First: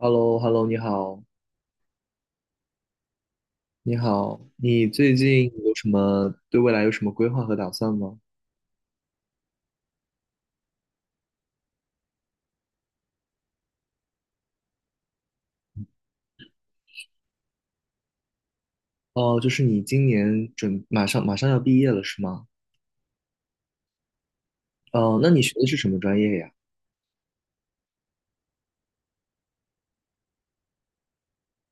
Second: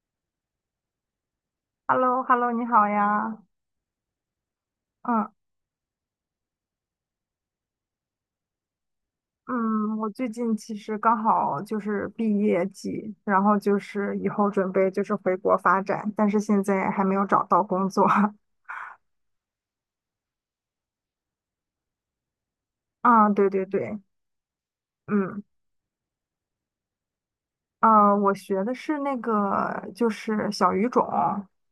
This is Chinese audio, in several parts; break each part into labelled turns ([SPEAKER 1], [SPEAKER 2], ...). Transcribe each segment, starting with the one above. [SPEAKER 1] h e l l o h e l l o 你好，
[SPEAKER 2] Hello，Hello，你好呀。
[SPEAKER 1] 你好，你最
[SPEAKER 2] 嗯
[SPEAKER 1] 近有什么对未来有什么规划和打算吗？
[SPEAKER 2] 嗯，我最近其实刚好就是毕业季，然后就是以后准备就是回国发展，但是现在还没有找到工作。
[SPEAKER 1] 哦，就是你今年马上要毕业了是吗？
[SPEAKER 2] 啊，对对对。
[SPEAKER 1] 哦，那
[SPEAKER 2] 嗯
[SPEAKER 1] 你学的是什么专业呀？
[SPEAKER 2] 啊，我学的是那个就是小语种，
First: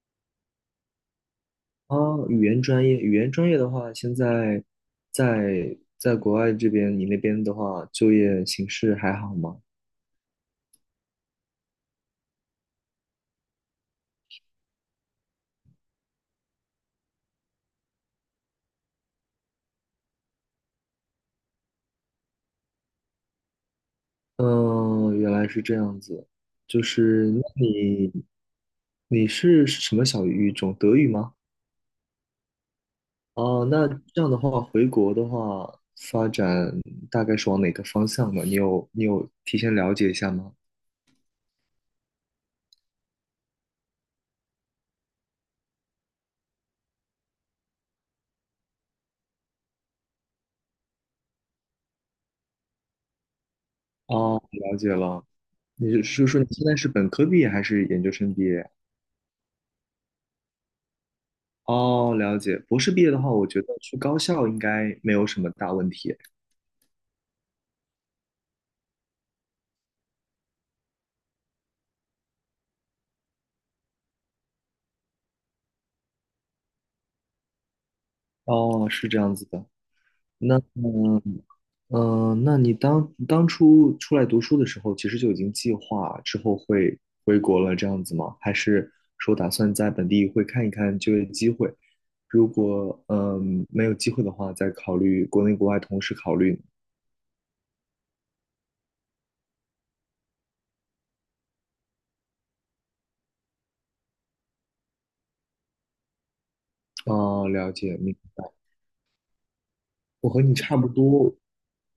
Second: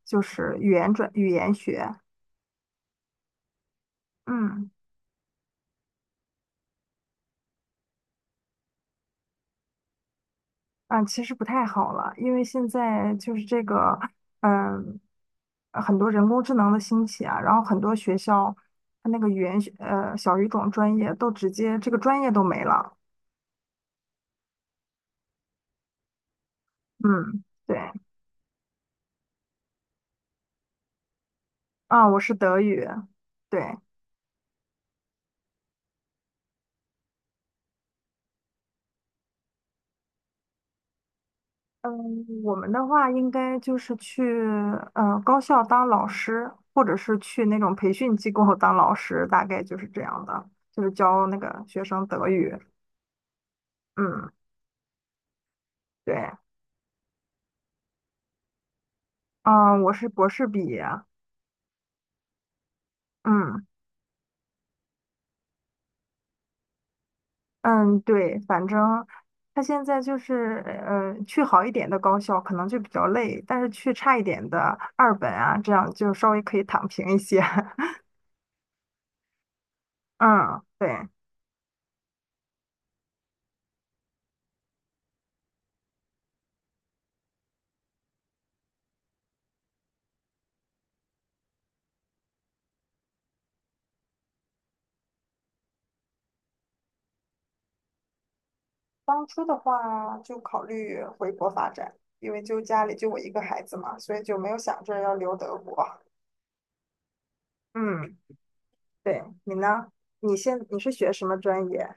[SPEAKER 2] 就是语言学。
[SPEAKER 1] 哦，语言专业，语言专业的话，现在
[SPEAKER 2] 嗯。
[SPEAKER 1] 在国外这边，你那边的话，就业形势还好吗？
[SPEAKER 2] 啊，其实不太好了，因为现在就是这个，嗯，很多人工智能的兴起啊，然后很多学校它那个语言学小语种专业都直接这个专业都没了。
[SPEAKER 1] 嗯，原来是这样子，就是
[SPEAKER 2] 嗯，
[SPEAKER 1] 那
[SPEAKER 2] 对。
[SPEAKER 1] 你是什么小语种？德语吗？
[SPEAKER 2] 啊，我是德语，
[SPEAKER 1] 哦，
[SPEAKER 2] 对。
[SPEAKER 1] 那这样的话，回国的话，发展大概是往哪个方向呢？你有提前了解一下吗？
[SPEAKER 2] 嗯，我们的话应该就是去高校当老师，或者是去那种培训机构 当老师，大概就是这样的，就是教那个学生德语。嗯，
[SPEAKER 1] 哦，了解了。你是
[SPEAKER 2] 对。
[SPEAKER 1] 说你现在是本科毕业还是研究生毕业？
[SPEAKER 2] 嗯，我是博士毕业。
[SPEAKER 1] 哦，了解。博士毕业的话，我觉
[SPEAKER 2] 嗯
[SPEAKER 1] 得去高校应该没有什么大问题。
[SPEAKER 2] 嗯，对，反正他现在就是，去好一点的高校可能就比较累，但是去差一点的二本啊，这样就稍微可以躺平一些。
[SPEAKER 1] 哦，是这样子的。那
[SPEAKER 2] 嗯，对。
[SPEAKER 1] 嗯、那你当初出来读书的时候，其实就已经计划之后会回国了，这样子吗？还是说打算在本地会看一看就业机会？如果没有机会的话，再考虑国内国外同时考虑。
[SPEAKER 2] 当初的话就考虑回国发展，因为就家里就我一个孩子嘛，所以就没有想着要留德国。
[SPEAKER 1] 哦，了解
[SPEAKER 2] 嗯，
[SPEAKER 1] 你，
[SPEAKER 2] 对。你呢？
[SPEAKER 1] 我和你差
[SPEAKER 2] 你
[SPEAKER 1] 不
[SPEAKER 2] 是学什
[SPEAKER 1] 多，
[SPEAKER 2] 么专业？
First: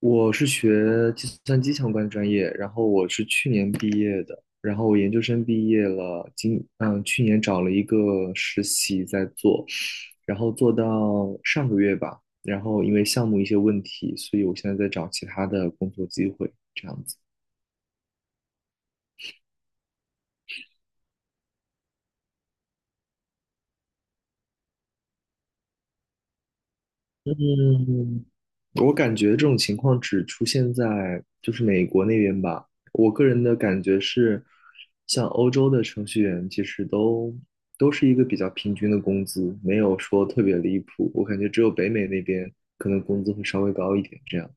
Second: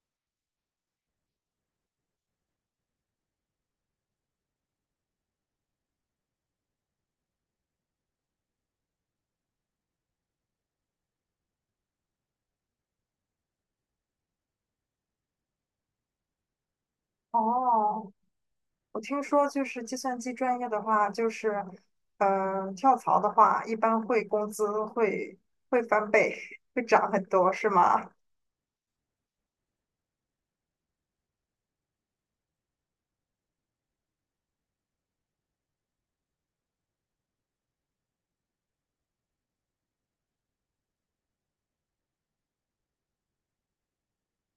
[SPEAKER 1] 我是学计算机相关专业，然后我是去年毕业的，然后我研究生毕业了，去年找了一个实习在做，然后做到上个月吧，然后因为项目一些问题，所以我现在在找其他的工作机会，这样子。
[SPEAKER 2] 哦，我听说，就是计算机专业的话，就是，跳槽的话，一般会工资会翻倍，会涨很多，是吗？
[SPEAKER 1] 嗯，我感觉这种情况只出现在就是美国那边吧。我个人的感觉是，像欧洲的程序员其实都是一个比较平均的工资，没有说特别离谱。我感觉只有北美那边可能工资会稍微高一点这样。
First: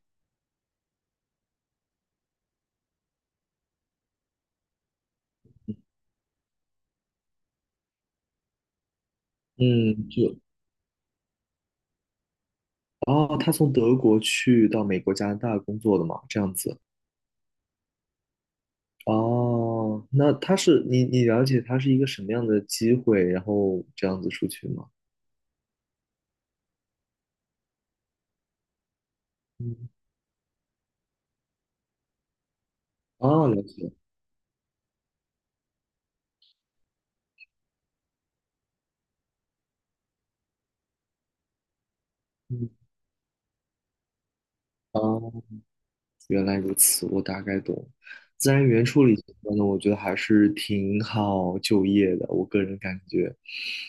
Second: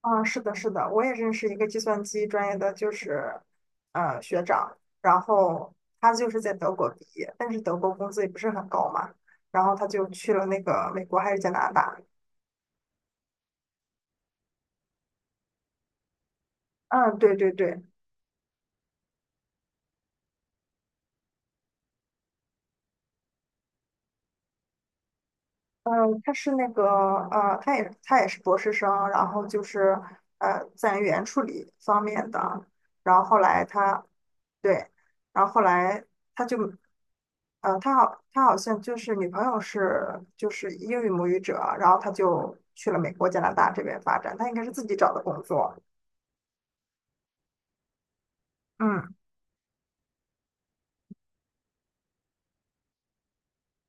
[SPEAKER 2] 啊，是的，是的，我也认识一个计算机专业的，就是，学长，然后他就是在德国毕业，但是德国工资也不是很高嘛，然后他就
[SPEAKER 1] 嗯，
[SPEAKER 2] 去了那个美国还是加拿大。
[SPEAKER 1] 哦，他从德国去到美国、加拿大工作的嘛，这样子。
[SPEAKER 2] 嗯，对对对。
[SPEAKER 1] 哦，那他是你了解他是一个什么样的机会，然后这样子出去吗？
[SPEAKER 2] 他是那个他也是博士生，然后就
[SPEAKER 1] 嗯，
[SPEAKER 2] 是在言处理方面的，然后后
[SPEAKER 1] 啊，了
[SPEAKER 2] 来
[SPEAKER 1] 解。
[SPEAKER 2] 他对，然后后来他就他好像就是女朋友是就是英语母语者，然后他就
[SPEAKER 1] 嗯，
[SPEAKER 2] 去了美国、加拿大这边发展，他应该是自己找的
[SPEAKER 1] 哦，
[SPEAKER 2] 工作。
[SPEAKER 1] 原来如此，我大概懂。自然语言处理
[SPEAKER 2] 嗯
[SPEAKER 1] 相关的，我觉得还是挺好就业的，我个人感觉，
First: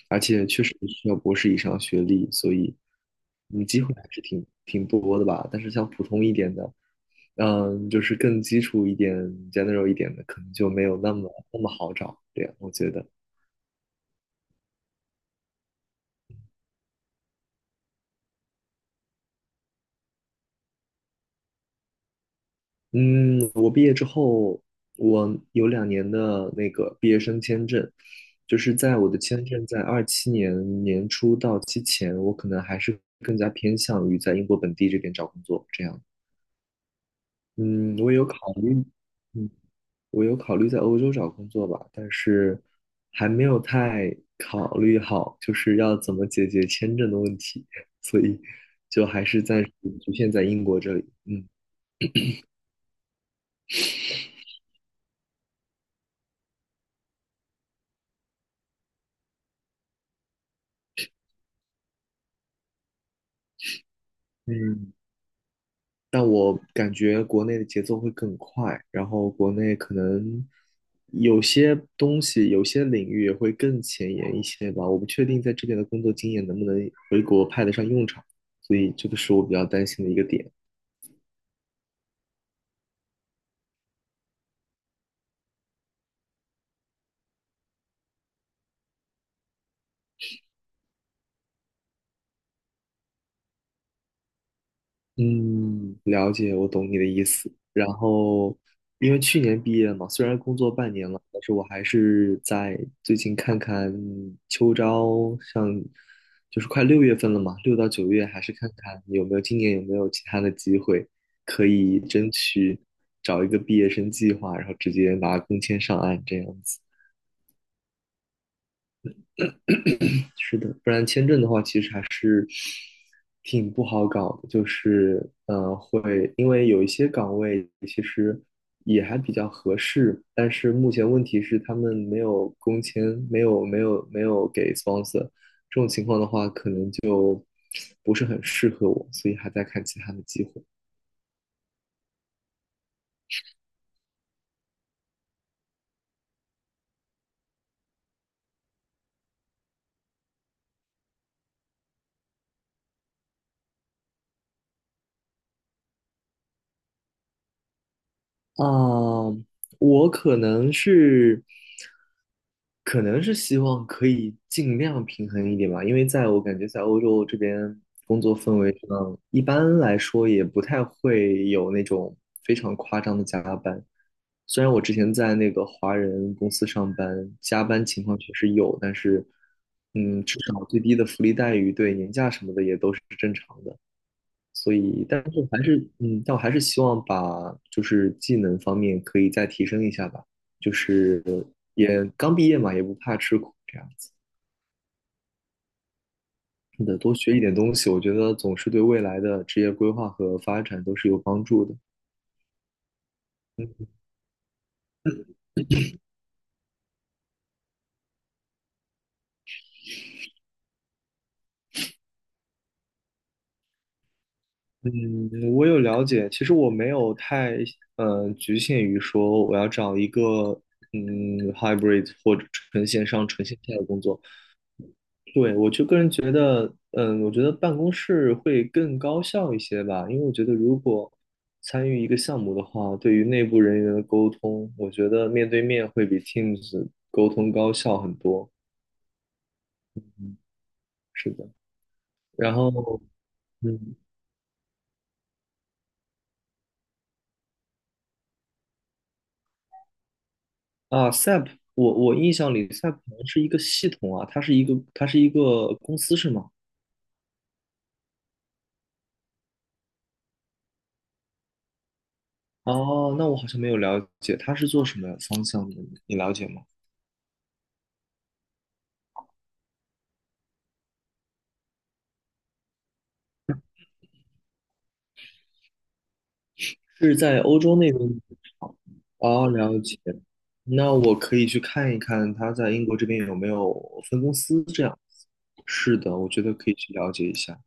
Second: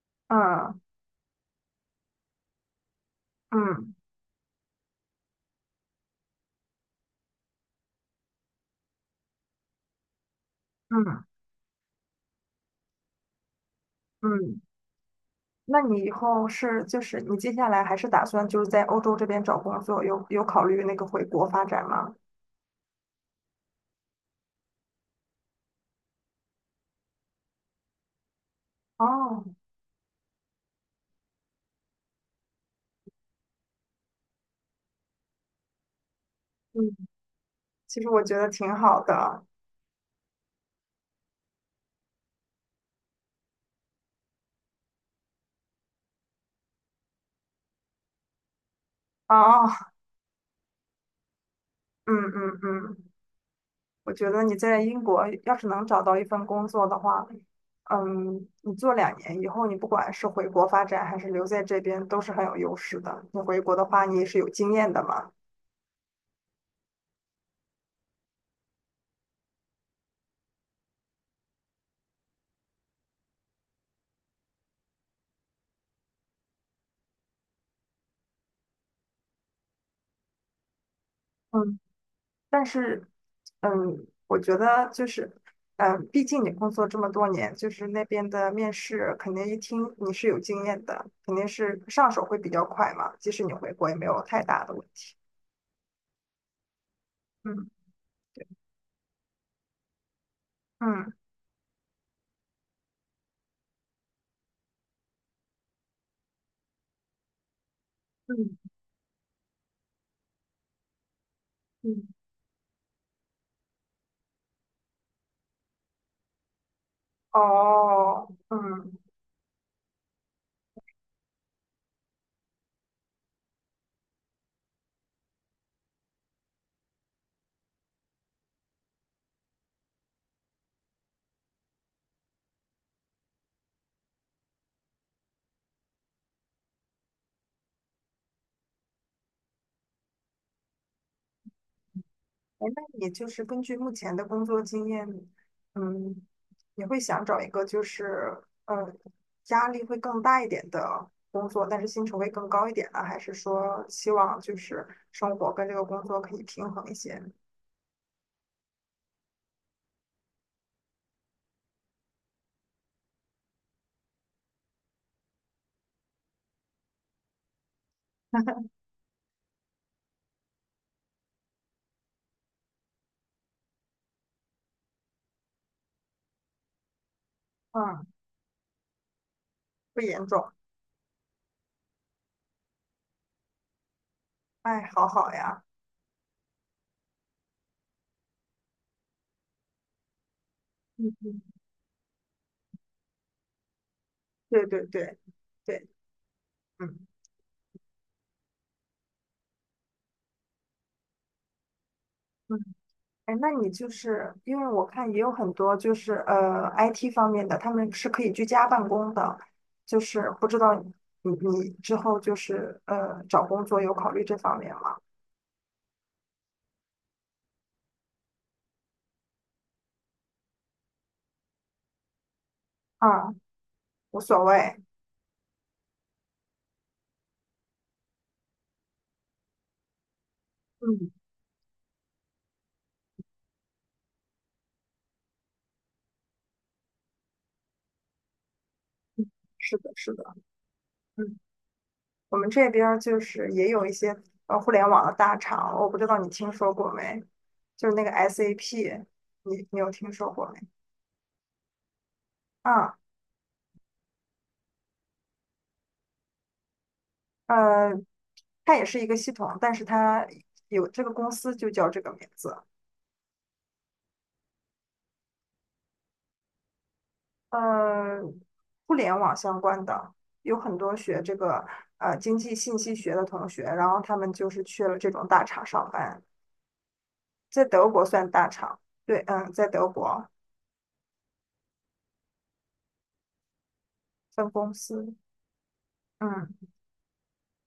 [SPEAKER 1] 而且确实
[SPEAKER 2] 嗯
[SPEAKER 1] 需要博士以上学历，所以嗯，机
[SPEAKER 2] 嗯
[SPEAKER 1] 会还是挺多的吧。但是像普通一点的，嗯，就是更基础一点、general 一点的，可能就没有那
[SPEAKER 2] 嗯
[SPEAKER 1] 么那么好找。对，我觉得。
[SPEAKER 2] 嗯。那你以后你接下来还是打算就是在欧洲这边找工作，有考虑那个回国发展吗？
[SPEAKER 1] 嗯，我毕业之后，我有2年的那个毕业生签证，就是在我的
[SPEAKER 2] 哦，
[SPEAKER 1] 签证在27年年初到期前，我可能还是更加偏向于在英国本地这边找工作这样。
[SPEAKER 2] 嗯，
[SPEAKER 1] 嗯，
[SPEAKER 2] 其实
[SPEAKER 1] 我
[SPEAKER 2] 我
[SPEAKER 1] 有
[SPEAKER 2] 觉
[SPEAKER 1] 考
[SPEAKER 2] 得挺
[SPEAKER 1] 虑，
[SPEAKER 2] 好的。
[SPEAKER 1] 嗯，我有考虑在欧洲找工作吧，但是还没有太考虑好，就是要怎么解决签证的问题，所以就还是暂时
[SPEAKER 2] 哦，
[SPEAKER 1] 局限在英国这里。嗯。
[SPEAKER 2] 嗯，我觉得你在英国要是能找到一份工作的话，嗯，你做两年以后，你不管是回国发展还是留在这边，都是很有优势的。你回国的话，你也是有经验
[SPEAKER 1] 嗯
[SPEAKER 2] 的嘛。
[SPEAKER 1] 但我感觉国内的节奏会更快，然后国内可能有些东西、有些领域也会更前沿一些吧。我不确定在这边的工作经验能不能回国派得上用场，所以这个是我比较担心的一个点。
[SPEAKER 2] 嗯，但是，嗯，我觉得就是，嗯，毕竟你工作这么多年，就是那边的面试肯定一听你是有经验的，肯定是上手会比较快嘛。即使你回国也没有太大的问题。
[SPEAKER 1] 嗯，了解，我懂你的意思。
[SPEAKER 2] 嗯
[SPEAKER 1] 然后，因为去年毕业嘛，虽然工作半年
[SPEAKER 2] 嗯
[SPEAKER 1] 了，但是我还是在最近看看秋招，像就是快6月份了嘛，6到9月还是
[SPEAKER 2] 嗯
[SPEAKER 1] 看看有没有今年有没有其他的机会可以
[SPEAKER 2] 嗯，
[SPEAKER 1] 争取找一个毕业生计划，然后直接拿工签上岸这样子。
[SPEAKER 2] 哦，嗯。
[SPEAKER 1] 是的，不然签证的话，其实还是挺不好搞的，就是会因为有一些岗位其实也还比较合适，但是目前问题是他们没有工签，没有给 sponsor，这种情况的话，可能就不是很适合我，所以还在看其他的机会。
[SPEAKER 2] 哎，那你就是根据目前的工作经验，嗯，你会想找一个呃压力会更大一点的工作，但是薪酬会更高一点呢？还是说希望就是生活跟这个工作可以平衡一些？
[SPEAKER 1] 啊，我可能是，可能是希望可以尽量平衡一点吧，因为在我感觉在欧洲这边工作氛围上，一般来说也不太会有那种非常夸张的加班。虽然我之前在那个华人公司上班，加班情
[SPEAKER 2] 嗯，
[SPEAKER 1] 况确实有，但是，
[SPEAKER 2] 不
[SPEAKER 1] 嗯，
[SPEAKER 2] 严
[SPEAKER 1] 至
[SPEAKER 2] 重。
[SPEAKER 1] 少最低的福利待遇对年假什么的也都是正常的。所
[SPEAKER 2] 哎，
[SPEAKER 1] 以，
[SPEAKER 2] 好
[SPEAKER 1] 但
[SPEAKER 2] 好
[SPEAKER 1] 是还
[SPEAKER 2] 呀。
[SPEAKER 1] 是，嗯，但我还是希望把就是技能方面可以再提升一下吧，就
[SPEAKER 2] 嗯
[SPEAKER 1] 是
[SPEAKER 2] 嗯，
[SPEAKER 1] 也刚毕业嘛，也不怕吃苦这样子。
[SPEAKER 2] 对对对对，
[SPEAKER 1] 是的，
[SPEAKER 2] 嗯。
[SPEAKER 1] 多学一点东西，我觉得总是对未来的职业规划和发展都是有帮助的。
[SPEAKER 2] 哎，那你
[SPEAKER 1] 嗯
[SPEAKER 2] 就是因为我看也有很多就是IT 方面的，他们是可以居家办公的，就是不知道你之后就是找工作有考虑这方面吗？
[SPEAKER 1] 嗯，我有了解，其实我没有太，局限于说我要找一个，嗯，hybrid 或者纯线上、
[SPEAKER 2] 啊，
[SPEAKER 1] 纯线下的工
[SPEAKER 2] 无
[SPEAKER 1] 作。
[SPEAKER 2] 所谓。
[SPEAKER 1] 对，我就个人觉得，嗯，我觉得办公室会更高效一些吧，因为我觉得如
[SPEAKER 2] 嗯，
[SPEAKER 1] 果参与一个项目的话，对于内部人员的沟通，我觉得面对面会比 Teams 沟通高效很多。
[SPEAKER 2] 是的，是的。
[SPEAKER 1] 是
[SPEAKER 2] 嗯，
[SPEAKER 1] 的，
[SPEAKER 2] 我们
[SPEAKER 1] 然
[SPEAKER 2] 这边儿
[SPEAKER 1] 后，
[SPEAKER 2] 就是也有一
[SPEAKER 1] 嗯，
[SPEAKER 2] 些互联网的大厂，我不知道你听说过没？就是那个 SAP，你有听说过没？
[SPEAKER 1] SAP，我印象里
[SPEAKER 2] 啊，
[SPEAKER 1] SAP 好像是一个系统啊，它是一个公司是吗？
[SPEAKER 2] 呃，它也是一个系统，但是它有这个公司就叫这个名字。
[SPEAKER 1] 哦，那我好像没有了解，它是做什么方向的？你了解吗？
[SPEAKER 2] 呃，互联网相关的，有很多学这个经济信息学的同学，然后他们就是去了这种大厂上班，
[SPEAKER 1] 是在欧
[SPEAKER 2] 在
[SPEAKER 1] 洲
[SPEAKER 2] 德
[SPEAKER 1] 那
[SPEAKER 2] 国
[SPEAKER 1] 边的
[SPEAKER 2] 算大
[SPEAKER 1] 场
[SPEAKER 2] 厂，对。
[SPEAKER 1] 哦，
[SPEAKER 2] 嗯，在
[SPEAKER 1] 了
[SPEAKER 2] 德
[SPEAKER 1] 解。
[SPEAKER 2] 国
[SPEAKER 1] 那我可以去看一看他在英国这边有没有分公
[SPEAKER 2] 分
[SPEAKER 1] 司
[SPEAKER 2] 公
[SPEAKER 1] 这样。
[SPEAKER 2] 司。
[SPEAKER 1] 是的，我觉得
[SPEAKER 2] 嗯
[SPEAKER 1] 可以去了解一下，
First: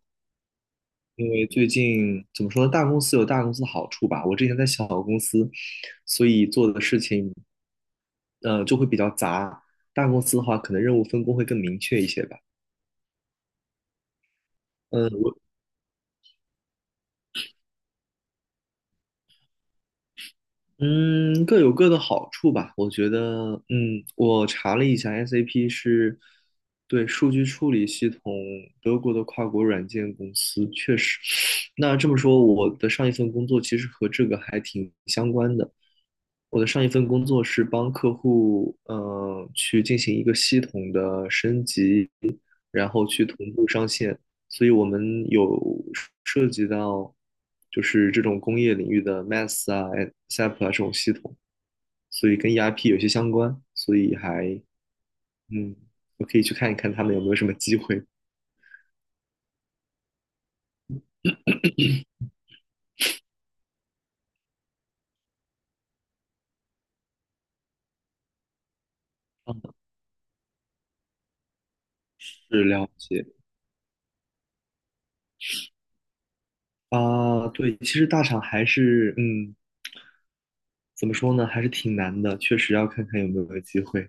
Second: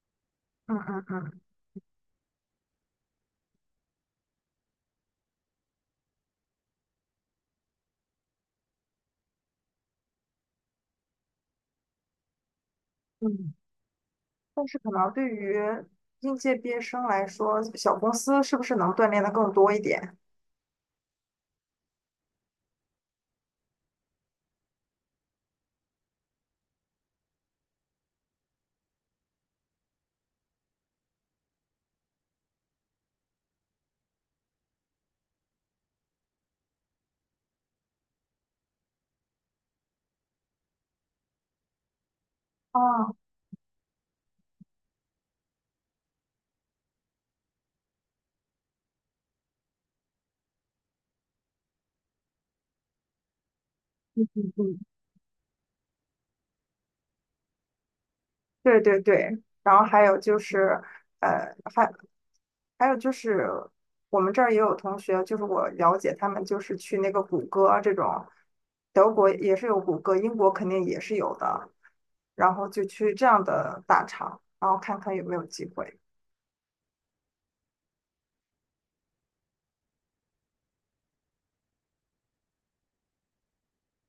[SPEAKER 2] 嗯嗯
[SPEAKER 1] 因
[SPEAKER 2] 嗯
[SPEAKER 1] 为最近怎么说呢，大公司有大公司的好处吧。我之前在小公司，所以做的事情就会比较杂。大公司的话，可能任务分工会更明确一些吧。
[SPEAKER 2] 嗯，但是可
[SPEAKER 1] 嗯，
[SPEAKER 2] 能对
[SPEAKER 1] 我
[SPEAKER 2] 于应届毕业生来说，小公司是不是能锻炼的更多一点？
[SPEAKER 1] 嗯，各有各的好处吧。我觉得，嗯，我查了一下，SAP 是对数据处理系统德国的跨国软件公司，确实。那这么说，我的上一份工作其实和这个还挺相关的。我的上一份工作是帮客户，去进行一个系统的升级。然后
[SPEAKER 2] 哦，
[SPEAKER 1] 去同步上线。所以我们有涉及到就是这种工业领域的 MATS 啊、SAP 啊这种系统，所以跟 ERP 有些相关，所以还
[SPEAKER 2] 嗯，
[SPEAKER 1] 嗯，我可以去看一看他们有没有什么机会。
[SPEAKER 2] 对对对，然后还有就是，呃，还还有就是我们这儿也有同学，就是我了解他们就是去那个谷歌啊这种，德国也
[SPEAKER 1] 嗯，
[SPEAKER 2] 是有谷歌，英国肯定也是有的，然
[SPEAKER 1] 是
[SPEAKER 2] 后就
[SPEAKER 1] 了
[SPEAKER 2] 去
[SPEAKER 1] 解
[SPEAKER 2] 这样的大厂，然后看看有没有机会。
[SPEAKER 1] 啊，对，其实大厂还是嗯。怎么说呢，还是挺难的，确实要看看有没有机会。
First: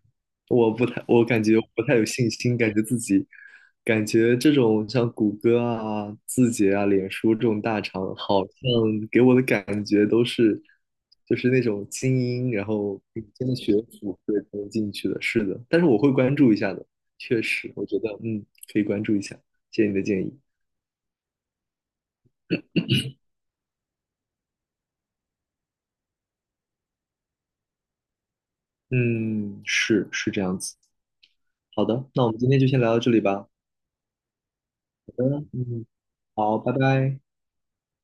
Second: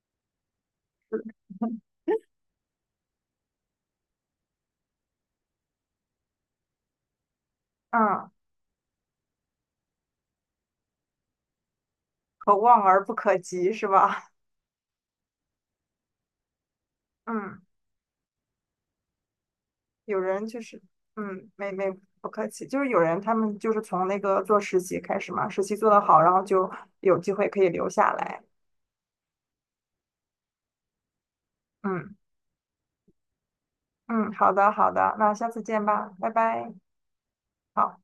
[SPEAKER 1] 我感觉不太有信心，感觉自己，感觉这种像谷歌啊、字节啊、脸书这种大厂，
[SPEAKER 2] 嗯，
[SPEAKER 1] 好像给我的感觉都是，就是那种精英，
[SPEAKER 2] 可
[SPEAKER 1] 然
[SPEAKER 2] 望
[SPEAKER 1] 后
[SPEAKER 2] 而不
[SPEAKER 1] 顶
[SPEAKER 2] 可
[SPEAKER 1] 尖的
[SPEAKER 2] 及
[SPEAKER 1] 学
[SPEAKER 2] 是
[SPEAKER 1] 府
[SPEAKER 2] 吧？
[SPEAKER 1] 对才能进去的。是的，但是我会关注一下的，确
[SPEAKER 2] 嗯，
[SPEAKER 1] 实，我觉得嗯，可以关注一下，谢谢你的
[SPEAKER 2] 有
[SPEAKER 1] 建议。
[SPEAKER 2] 人就是嗯，没没不客气，就是有人他们就是从那个做实习开始嘛，实习做的好，然后就有机会可以留下来。
[SPEAKER 1] 嗯，是这样子。好的，
[SPEAKER 2] 嗯
[SPEAKER 1] 那我们今天就先聊到这里吧。
[SPEAKER 2] 嗯，好的好的，那下次见
[SPEAKER 1] 嗯，
[SPEAKER 2] 吧，拜
[SPEAKER 1] 好，拜
[SPEAKER 2] 拜。
[SPEAKER 1] 拜。
[SPEAKER 2] 好。